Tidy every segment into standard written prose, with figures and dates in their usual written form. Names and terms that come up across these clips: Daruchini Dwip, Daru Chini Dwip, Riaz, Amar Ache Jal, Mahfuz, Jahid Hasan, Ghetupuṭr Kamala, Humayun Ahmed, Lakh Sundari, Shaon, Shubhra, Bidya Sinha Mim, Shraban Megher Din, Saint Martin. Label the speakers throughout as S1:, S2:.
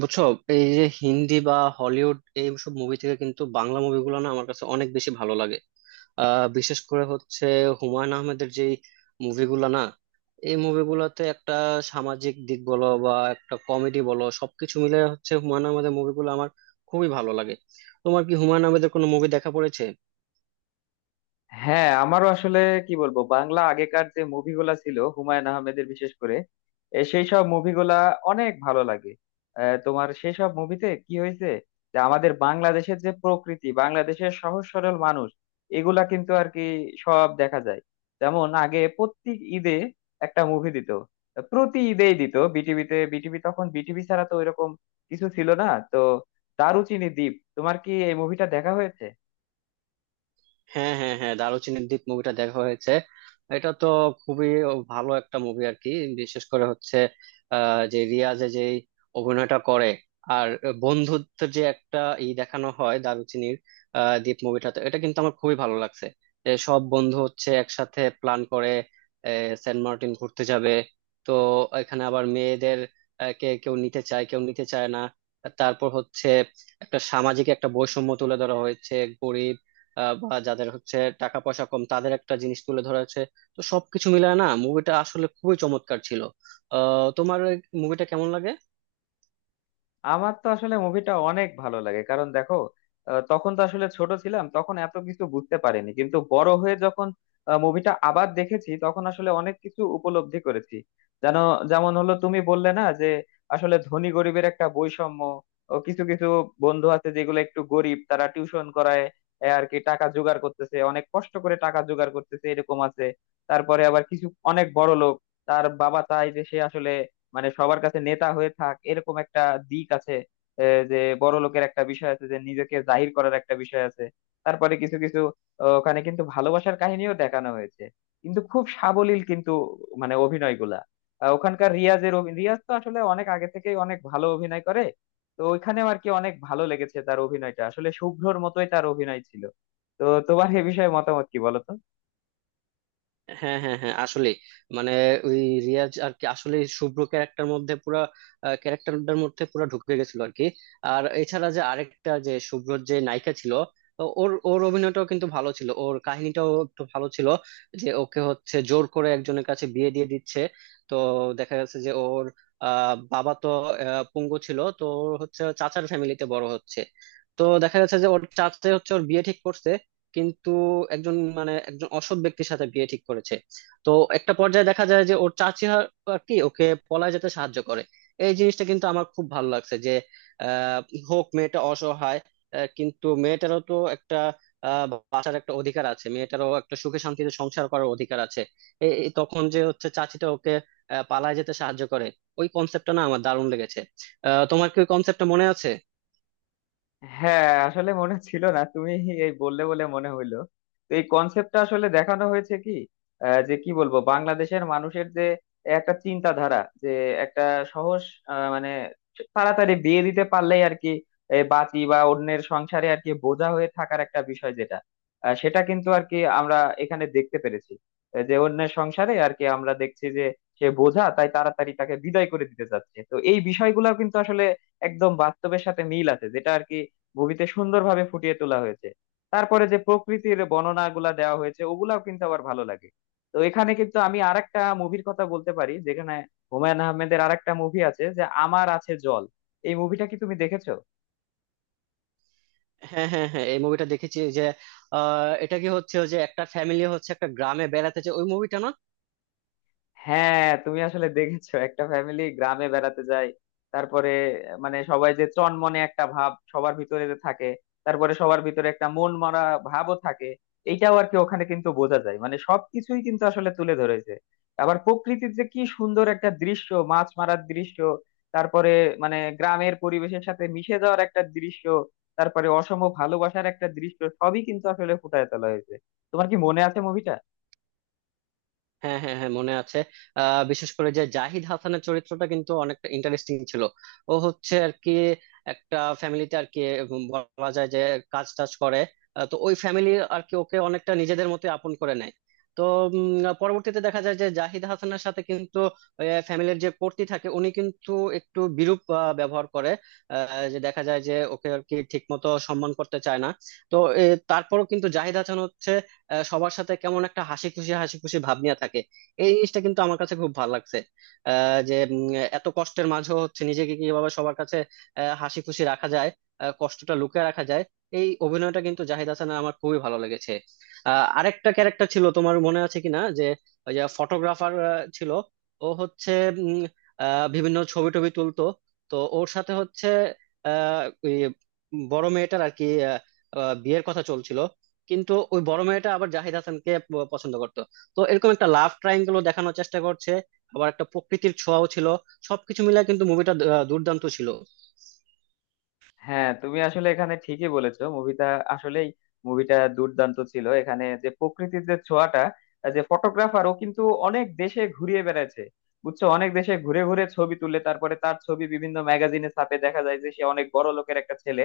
S1: বুঝছো? এই যে হিন্দি বা হলিউড এইসব মুভি থেকে কিন্তু বাংলা মুভিগুলো না আমার কাছে অনেক বেশি ভালো লাগে। বিশেষ করে হচ্ছে হুমায়ুন আহমেদের যে মুভিগুলো না, এই মুভিগুলোতে একটা সামাজিক দিক বলো বা একটা কমেডি বলো, সবকিছু মিলে হচ্ছে হুমায়ুন আহমেদের মুভিগুলো আমার খুবই ভালো লাগে। তোমার কি হুমায়ুন আহমেদের কোনো মুভি দেখা পড়েছে?
S2: হ্যাঁ, আমারও আসলে কি বলবো, বাংলা আগেকার যে মুভিগুলা ছিল হুমায়ুন আহমেদের, বিশেষ করে সেই সব মুভিগুলা অনেক ভালো লাগে। তোমার সেই সব মুভিতে কি হয়েছে যে আমাদের বাংলাদেশের যে প্রকৃতি, বাংলাদেশের সহজ সরল মানুষ, এগুলা কিন্তু আর কি সব দেখা যায়। যেমন আগে প্রত্যেক ঈদে একটা মুভি দিত, প্রতি ঈদেই দিত বিটিভিতে। বিটিভি তখন, বিটিভি ছাড়া তো ওইরকম কিছু ছিল না। তো দারুচিনি দ্বীপ, তোমার কি এই মুভিটা দেখা হয়েছে?
S1: হ্যাঁ, হ্যাঁ, হ্যাঁ, দারুচিনির দ্বীপ মুভিটা দেখা হয়েছে। এটা তো খুবই ভালো একটা মুভি আর কি। বিশেষ করে হচ্ছে যে রিয়াজে যে অভিনয়টা করে। আর বন্ধুত্বের যে একটা ই দেখানো হয় দারুচিনির দ্বীপ মুভিটাতে, এটা কিন্তু আমার খুবই ভালো লাগছে। যে সব বন্ধু হচ্ছে একসাথে প্ল্যান করে সেন্ট মার্টিন ঘুরতে যাবে। তো এখানে আবার মেয়েদের কে কেউ নিতে চায় কেউ নিতে চায় না। তারপর হচ্ছে একটা সামাজিক একটা বৈষম্য তুলে ধরা হয়েছে। গরিব বা যাদের হচ্ছে টাকা পয়সা কম তাদের একটা জিনিস তুলে ধরা হয়েছে। তো সবকিছু মিলায় না, মুভিটা আসলে খুবই চমৎকার ছিল। তোমার মুভিটা কেমন লাগে?
S2: আমার তো আসলে মুভিটা অনেক ভালো লাগে, কারণ দেখো, তখন তো আসলে ছোট ছিলাম, তখন এত কিছু বুঝতে পারিনি, কিন্তু বড় হয়ে যখন মুভিটা আবার দেখেছি, তখন আসলে অনেক কিছু উপলব্ধি করেছি, জানো। যেমন হলো, তুমি বললে না যে আসলে ধনী গরিবের একটা বৈষম্য, ও কিছু কিছু বন্ধু আছে যেগুলো একটু গরিব, তারা টিউশন করায়, এ আর কি টাকা জোগাড় করতেছে, অনেক কষ্ট করে টাকা জোগাড় করতেছে, এরকম আছে। তারপরে আবার কিছু অনেক বড় লোক, তার বাবা চায় যে সে আসলে, মানে সবার কাছে নেতা হয়ে থাক, এরকম একটা দিক আছে। যে বড় লোকের একটা বিষয় আছে, যে নিজেকে জাহির করার একটা বিষয় আছে। তারপরে কিছু কিছু, ওখানে কিন্তু ভালোবাসার কাহিনীও দেখানো হয়েছে, কিন্তু খুব সাবলীল, কিন্তু মানে অভিনয়গুলা, ওখানকার রিয়াজের রিয়াজ তো আসলে অনেক আগে থেকেই অনেক ভালো অভিনয় করে, তো ওইখানেও আর কি অনেক ভালো লেগেছে। তার অভিনয়টা আসলে শুভ্রর মতোই তার অভিনয় ছিল। তো তোমার এ বিষয়ে মতামত কি, বলো তো?
S1: হ্যাঁ, হ্যাঁ, হ্যাঁ, আসলে মানে ওই রিয়াজ আর কি আসলে শুভ্র ক্যারেক্টার মধ্যে পুরা ক্যারেক্টারটার মধ্যে পুরা ঢুকে গেছিল আর কি। আর এছাড়া যে আরেকটা যে শুভ্রর যে নায়িকা ছিল, তো ওর ওর অভিনয়টাও কিন্তু ভালো ছিল, ওর কাহিনীটাও একটু ভালো ছিল। যে ওকে হচ্ছে জোর করে একজনের কাছে বিয়ে দিয়ে দিচ্ছে। তো দেখা গেছে যে ওর বাবা তো পঙ্গু ছিল, তো ওর হচ্ছে চাচার ফ্যামিলিতে বড় হচ্ছে। তো দেখা যাচ্ছে যে ওর চাচা হচ্ছে ওর বিয়ে ঠিক করছে, কিন্তু একজন মানে একজন অসৎ ব্যক্তির সাথে বিয়ে ঠিক করেছে। তো একটা পর্যায়ে দেখা যায় যে ওর চাচি আর আর কি ওকে পলায় যেতে সাহায্য করে। এই জিনিসটা কিন্তু আমার খুব ভালো লাগছে যে আহ হোক মেয়েটা অসহায়, কিন্তু মেয়েটারও তো একটা আহ বাঁচার একটা অধিকার আছে, মেয়েটারও একটা সুখে শান্তিতে সংসার করার অধিকার আছে। এই এই তখন যে হচ্ছে চাচিটা ওকে পালায় যেতে সাহায্য করে। ওই কনসেপ্টটা না আমার দারুণ লেগেছে। তোমার কি ওই কনসেপ্টটা মনে আছে?
S2: হ্যাঁ, আসলে মনে ছিল না, তুমি এই বললে বলে মনে হইলো। তো এই কনসেপ্টটা আসলে দেখানো হয়েছে কি, যে কি বলবো, বাংলাদেশের মানুষের যে একটা চিন্তাধারা, যে একটা সহজ, মানে তাড়াতাড়ি বিয়ে দিতে পারলেই আর কি এই বাঁচি, বা অন্যের সংসারে আর কি বোঝা হয়ে থাকার একটা বিষয় যেটা, সেটা কিন্তু আর কি আমরা এখানে দেখতে পেরেছি। যে অন্যের সংসারে আর কি আমরা দেখছি যে সে বোঝা, তাই তাড়াতাড়ি তাকে বিদায় করে দিতে চাচ্ছে। তো এই বিষয়গুলো কিন্তু আসলে একদম বাস্তবের সাথে মিল আছে, যেটা আর কি মুভিতে সুন্দরভাবে ফুটিয়ে তোলা হয়েছে। তারপরে যে প্রকৃতির বর্ণনাগুলা দেওয়া হয়েছে, ওগুলাও কিন্তু আবার ভালো লাগে। তো এখানে কিন্তু আমি আরেকটা মুভির কথা বলতে পারি, যেখানে হুমায়ুন আহমেদের আরেকটা মুভি আছে, যে আমার আছে জল, এই মুভিটা কি তুমি দেখেছো?
S1: হ্যাঁ, হ্যাঁ, হ্যাঁ, এই মুভিটা দেখেছি ওই যে এটা কি হচ্ছে ওই যে একটা ফ্যামিলি হচ্ছে একটা গ্রামে বেড়াতে যায় ওই মুভিটা না?
S2: হ্যাঁ, তুমি আসলে দেখেছো একটা ফ্যামিলি গ্রামে বেড়াতে যায়। তারপরে মানে সবাই যে চনমনে একটা ভাব সবার ভিতরে যে থাকে, তারপরে সবার ভিতরে একটা মন মারা ভাবও থাকে, এইটাও আর কি ওখানে কিন্তু বোঝা যায়, মানে সবকিছুই কিন্তু আসলে তুলে ধরেছে। আবার প্রকৃতির যে কি সুন্দর একটা দৃশ্য, মাছ মারার দৃশ্য, তারপরে মানে গ্রামের পরিবেশের সাথে মিশে যাওয়ার একটা দৃশ্য, তারপরে অসম ভালোবাসার একটা দৃশ্য, সবই কিন্তু আসলে ফুটায় তোলা হয়েছে। তোমার কি মনে আছে মুভিটা?
S1: হ্যাঁ, হ্যাঁ, হ্যাঁ, মনে আছে। বিশেষ করে যে জাহিদ হাসানের চরিত্রটা কিন্তু অনেকটা ইন্টারেস্টিং ছিল। ও হচ্ছে আর কি একটা ফ্যামিলিতে আর কি বলা যায় যে কাজ টাজ করে। তো ওই ফ্যামিলি আর কি ওকে অনেকটা নিজেদের মতো আপন করে নেয়। তো পরবর্তীতে দেখা যায় যে জাহিদ হাসানের সাথে কিন্তু ফ্যামিলির যে কর্তি থাকে উনি কিন্তু একটু বিরূপ ব্যবহার করে। যে দেখা যায় যে ওকে আর কি ঠিক মতো সম্মান করতে চায় না। তো এ, তারপরও কিন্তু জাহিদ হাসান হচ্ছে সবার সাথে কেমন একটা হাসি খুশি ভাব নিয়ে থাকে। এই জিনিসটা কিন্তু আমার কাছে খুব ভালো লাগছে যে এত কষ্টের মাঝেও হচ্ছে নিজেকে কিভাবে সবার কাছে হাসি খুশি রাখা যায়, কষ্টটা লুকিয়ে রাখা যায়। এই অভিনয়টা কিন্তু জাহিদ হাসানের আমার খুবই ভালো লেগেছে। আরেকটা ক্যারেক্টার ছিল তোমার মনে আছে কিনা, যে ওই যে ফটোগ্রাফার ছিল। ও হচ্ছে উম, বিভিন্ন ছবি টবি তুলতো। তো ওর সাথে হচ্ছে ওই বড় মেয়েটার আর কি আহ, আহ, বিয়ের কথা চলছিল। কিন্তু ওই বড় মেয়েটা আবার জাহিদ হাসানকে পছন্দ করতো। তো এরকম একটা লাভ ট্রায়াঙ্গেল দেখানোর চেষ্টা করছে। আবার একটা প্রকৃতির ছোঁয়াও ছিল। সবকিছু মিলে কিন্তু মুভিটা দুর্দান্ত ছিল।
S2: হ্যাঁ, তুমি আসলে এখানে ঠিকই বলেছো, মুভিটা আসলেই মুভিটা দুর্দান্ত ছিল। এখানে যে প্রকৃতির যে ছোঁয়াটা, যে ফটোগ্রাফার ও কিন্তু অনেক দেশে ঘুরিয়ে বেড়াচ্ছে, বুঝছো, অনেক দেশে ঘুরে ঘুরে ছবি তুলে, তারপরে তার ছবি বিভিন্ন ম্যাগাজিনে ছাপে, দেখা যায় যে সে অনেক বড় লোকের একটা ছেলে।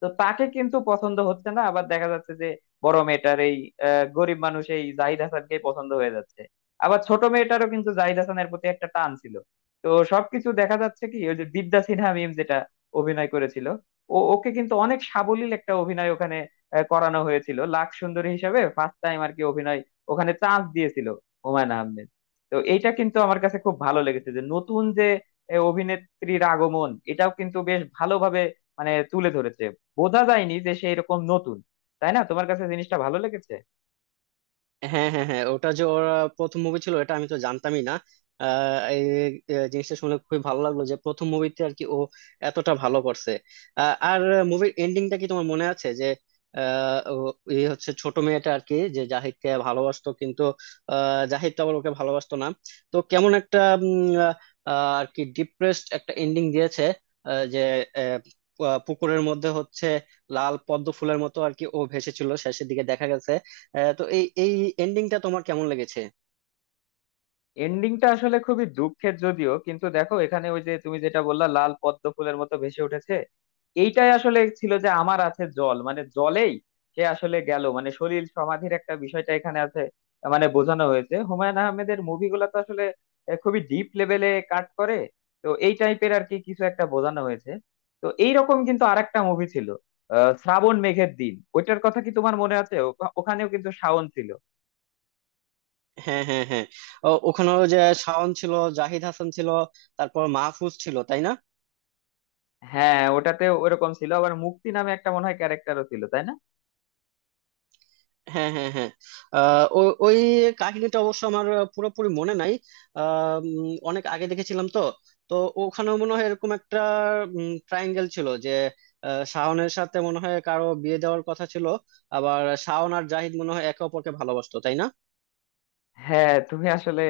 S2: তো তাকে কিন্তু পছন্দ হচ্ছে না, আবার দেখা যাচ্ছে যে বড় মেয়েটার এই, গরিব মানুষ, এই জাহিদ হাসানকে পছন্দ হয়ে যাচ্ছে। আবার ছোট মেয়েটারও কিন্তু জাহিদ হাসানের প্রতি একটা টান ছিল। তো সবকিছু দেখা যাচ্ছে কি, ওই যে বিদ্যা সিনহা মিম যেটা অভিনয় করেছিল, ও ওকে কিন্তু অনেক সাবলীল একটা অভিনয় ওখানে করানো হয়েছিল, লাখ সুন্দরী হিসাবে ফার্স্ট টাইম আর কি অভিনয় ওখানে চান্স দিয়েছিল হুমায়ুন আহমেদ। তো এইটা কিন্তু আমার কাছে খুব ভালো লেগেছে যে নতুন যে অভিনেত্রীর আগমন, এটাও কিন্তু বেশ ভালোভাবে মানে তুলে ধরেছে, বোঝা যায়নি যে সেই রকম নতুন, তাই না? তোমার কাছে জিনিসটা ভালো লেগেছে।
S1: হ্যাঁ, হ্যাঁ, হ্যাঁ, ওটা যে ওরা প্রথম মুভি ছিল এটা আমি তো জানতামই না। এই জিনিসটা শুনে খুবই ভালো লাগলো যে প্রথম মুভিতে আর কি ও এতটা ভালো করছে। আর মুভির এন্ডিংটা কি তোমার মনে আছে, যে এই হচ্ছে ছোট মেয়েটা আর কি যে জাহিদকে ভালোবাসতো কিন্তু জাহিদ তো আবার ওকে ভালোবাসতো না। তো কেমন একটা উম, আহ, আর কি ডিপ্রেসড একটা এন্ডিং দিয়েছে। আহ, যে আহ, পুকুরের মধ্যে হচ্ছে লাল পদ্ম ফুলের মতো আর কি ও ভেসেছিল শেষের দিকে দেখা গেছে। হ্যাঁ, তো এই এই এন্ডিংটা তোমার কেমন লেগেছে?
S2: এন্ডিংটা আসলে খুবই দুঃখের, যদিও কিন্তু দেখো, এখানে ওই যে তুমি যেটা বললা লাল পদ্ম ফুলের মতো ভেসে উঠেছে, এইটাই আসলে ছিল যে আমার আছে জল, মানে জলেই সে আসলে গেল, মানে সলিল সমাধির একটা বিষয়টা এখানে আছে, মানে বোঝানো হয়েছে। হুমায়ুন আহমেদের মুভিগুলো তো আসলে খুবই ডিপ লেভেলে কাট করে, তো এই টাইপের আর কি কিছু একটা বোঝানো হয়েছে। তো এইরকম কিন্তু আরেকটা মুভি ছিল, শ্রাবণ মেঘের দিন, ওইটার কথা কি তোমার মনে আছে? ওখানেও কিন্তু শাওন ছিল।
S1: হ্যাঁ, হ্যাঁ, হ্যাঁ, ও, ওখানেও যে শাওন ছিল, জাহিদ হাসান ছিল, তারপর মাহফুজ ছিল, তাই না?
S2: হ্যাঁ, ওটাতে ওরকম ছিল, আবার মুক্তি নামে একটা মনে হয় ক্যারেক্টারও ছিল, তাই না?
S1: হ্যাঁ, হ্যাঁ, হ্যাঁ, ওই কাহিনীটা অবশ্য আমার পুরোপুরি মনে নাই। অনেক আগে দেখেছিলাম তো। তো ওখানেও মনে হয় এরকম একটা ট্রায়াঙ্গেল ছিল, যে শাওনের সাথে মনে হয় কারো বিয়ে দেওয়ার কথা ছিল। আবার শাওন আর জাহিদ মনে হয় একে অপরকে ভালোবাসতো, তাই না?
S2: হ্যাঁ, তুমি আসলে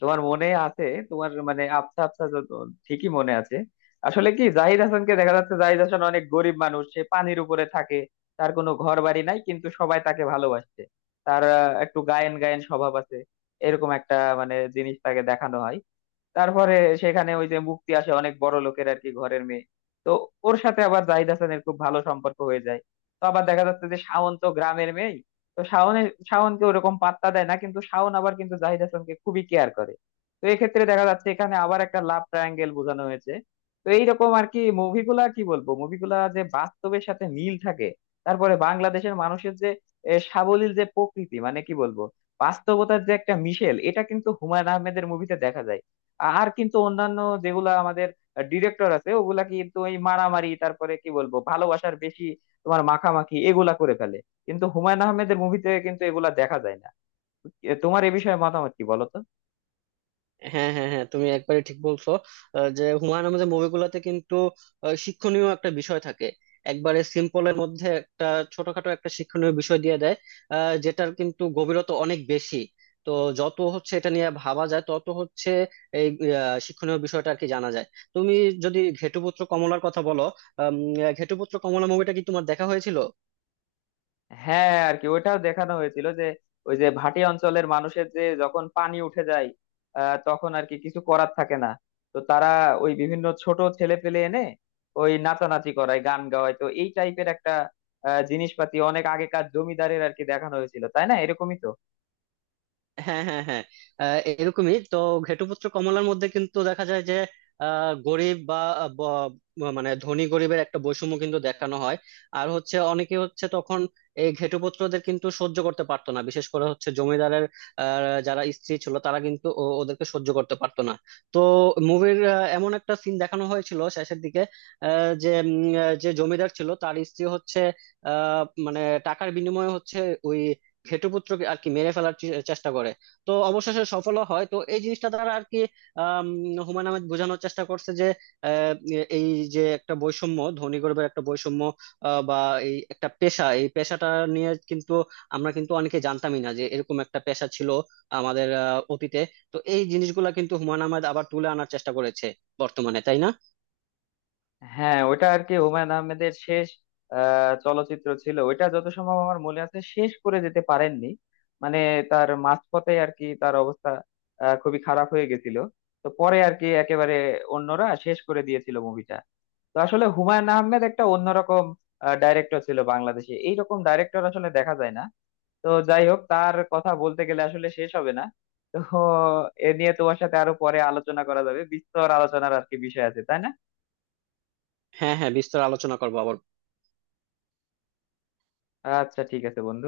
S2: তোমার মনে আছে, তোমার মানে আবছা আবছা যত ঠিকই মনে আছে। আসলে কি, জাহিদ হাসানকে দেখা যাচ্ছে, জাহিদ হাসান অনেক গরিব মানুষ, সে পানির উপরে থাকে, তার কোনো ঘর বাড়ি নাই, কিন্তু সবাই তাকে ভালোবাসছে। তার একটু গায়েন গায়েন স্বভাব আছে, এরকম একটা মানে জিনিস তাকে দেখানো হয়। তারপরে সেখানে ওই যে মুক্তি আসে, অনেক বড় লোকের আর কি ঘরের মেয়ে, তো ওর সাথে আবার জাহিদ হাসানের খুব ভালো সম্পর্ক হয়ে যায়। তো আবার দেখা যাচ্ছে যে শাওন তো গ্রামের মেয়ে, তো শাওনকে ওরকম পাত্তা দেয় না, কিন্তু শাওন আবার কিন্তু জাহিদ হাসানকে খুবই কেয়ার করে। তো এক্ষেত্রে দেখা যাচ্ছে, এখানে আবার একটা লাভ ট্রায়াঙ্গেল বোঝানো হয়েছে। তো এইরকম আর কি মুভিগুলা, কি বলবো, মুভিগুলা যে বাস্তবের সাথে মিল থাকে, তারপরে বাংলাদেশের মানুষের যে সাবলীল যে প্রকৃতি, মানে কি বলবো, বাস্তবতার যে একটা মিশেল, এটা কিন্তু হুমায়ুন আহমেদের মুভিতে দেখা যায়। আর কিন্তু অন্যান্য যেগুলা আমাদের ডিরেক্টর আছে, ওগুলা কিন্তু এই মারামারি, তারপরে কি বলবো, ভালোবাসার বেশি তোমার মাখামাখি, এগুলা করে ফেলে। কিন্তু হুমায়ুন আহমেদের মুভিতে কিন্তু এগুলা দেখা যায় না। এ তোমার এ বিষয়ে মতামত কি, বলো তো।
S1: হ্যাঁ, হ্যাঁ, হ্যাঁ, তুমি একবারে ঠিক বলছো। যে হুমায়ুন আহমেদের মুভিগুলোতে কিন্তু শিক্ষণীয় একটা বিষয় থাকে। একবারে সিম্পলের মধ্যে একটা ছোটখাটো একটা শিক্ষণীয় বিষয় দিয়ে দেয় যেটার কিন্তু গভীরতা অনেক বেশি। তো যত হচ্ছে এটা নিয়ে ভাবা যায় তত হচ্ছে এই শিক্ষণীয় বিষয়টা আর কি জানা যায়। তুমি যদি ঘেটুপুত্র কমলার কথা বলো, আম, ঘেটুপুত্র কমলা মুভিটা কি তোমার দেখা হয়েছিল?
S2: হ্যাঁ আর কি, ওইটাও দেখানো হয়েছিল যে ওই যে ভাটি অঞ্চলের মানুষের যে যখন পানি উঠে যায়, তখন আর কি কিছু করার থাকে না। তো তারা ওই বিভিন্ন ছোট ছেলে পেলে এনে ওই নাচানাচি করায়, গান গাওয়ায়, তো এই টাইপের একটা জিনিসপাতি অনেক আগেকার জমিদারের আর কি দেখানো হয়েছিল, তাই না, এরকমই তো।
S1: হ্যাঁ, হ্যাঁ, হ্যাঁ, এরকমই তো। ঘেটুপুত্র কমলার মধ্যে কিন্তু দেখা যায় যে গরিব বা মানে ধনী গরিবের একটা বৈষম্য কিন্তু দেখানো হয়। আর হচ্ছে অনেকে হচ্ছে তখন এই ঘেটুপুত্রদের কিন্তু সহ্য করতে পারতো না, বিশেষ করে হচ্ছে জমিদারের যারা স্ত্রী ছিল তারা কিন্তু ওদেরকে সহ্য করতে পারতো না। তো মুভির এমন একটা সিন দেখানো হয়েছিল শেষের দিকে, আহ, যে উম, আহ, যে জমিদার ছিল তার স্ত্রী হচ্ছে মানে টাকার বিনিময়ে হচ্ছে ওই ঘেটুপুত্রকে আর কি মেরে ফেলার চেষ্টা করে। তো অবশেষে সফল হয়। তো এই জিনিসটা দ্বারা আর কি আম, হুমায়ুন আহমেদ বোঝানোর চেষ্টা করছে যে আহ, এই যে একটা বৈষম্য, ধনী গরিবের একটা বৈষম্য, বা এই একটা পেশা, এই পেশাটা নিয়ে কিন্তু আমরা কিন্তু অনেকে জানতামই না যে এরকম একটা পেশা ছিল আমাদের অতীতে। তো এই জিনিসগুলা কিন্তু হুমায়ুন আহমেদ আবার তুলে আনার চেষ্টা করেছে বর্তমানে, তাই না?
S2: হ্যাঁ ওটা আর কি হুমায়ুন আহমেদের শেষ চলচ্চিত্র ছিল ওইটা, যত সম্ভব আমার মনে আছে শেষ করে যেতে পারেননি, মানে তার মাঝপথে আর কি তার অবস্থা খুবই খারাপ হয়ে গেছিল। তো পরে আর কি একেবারে অন্যরা শেষ করে দিয়েছিল মুভিটা। তো আসলে হুমায়ুন আহমেদ একটা অন্যরকম ডাইরেক্টর ছিল, বাংলাদেশে এইরকম ডাইরেক্টর আসলে দেখা যায় না। তো যাই হোক, তার কথা বলতে গেলে আসলে শেষ হবে না। তো এ নিয়ে তোমার সাথে আরো পরে আলোচনা করা যাবে, বিস্তর আলোচনার আর কি বিষয় আছে, তাই না?
S1: হ্যাঁ, হ্যাঁ, বিস্তর আলোচনা করবো আবার।
S2: আচ্ছা, ঠিক আছে বন্ধু।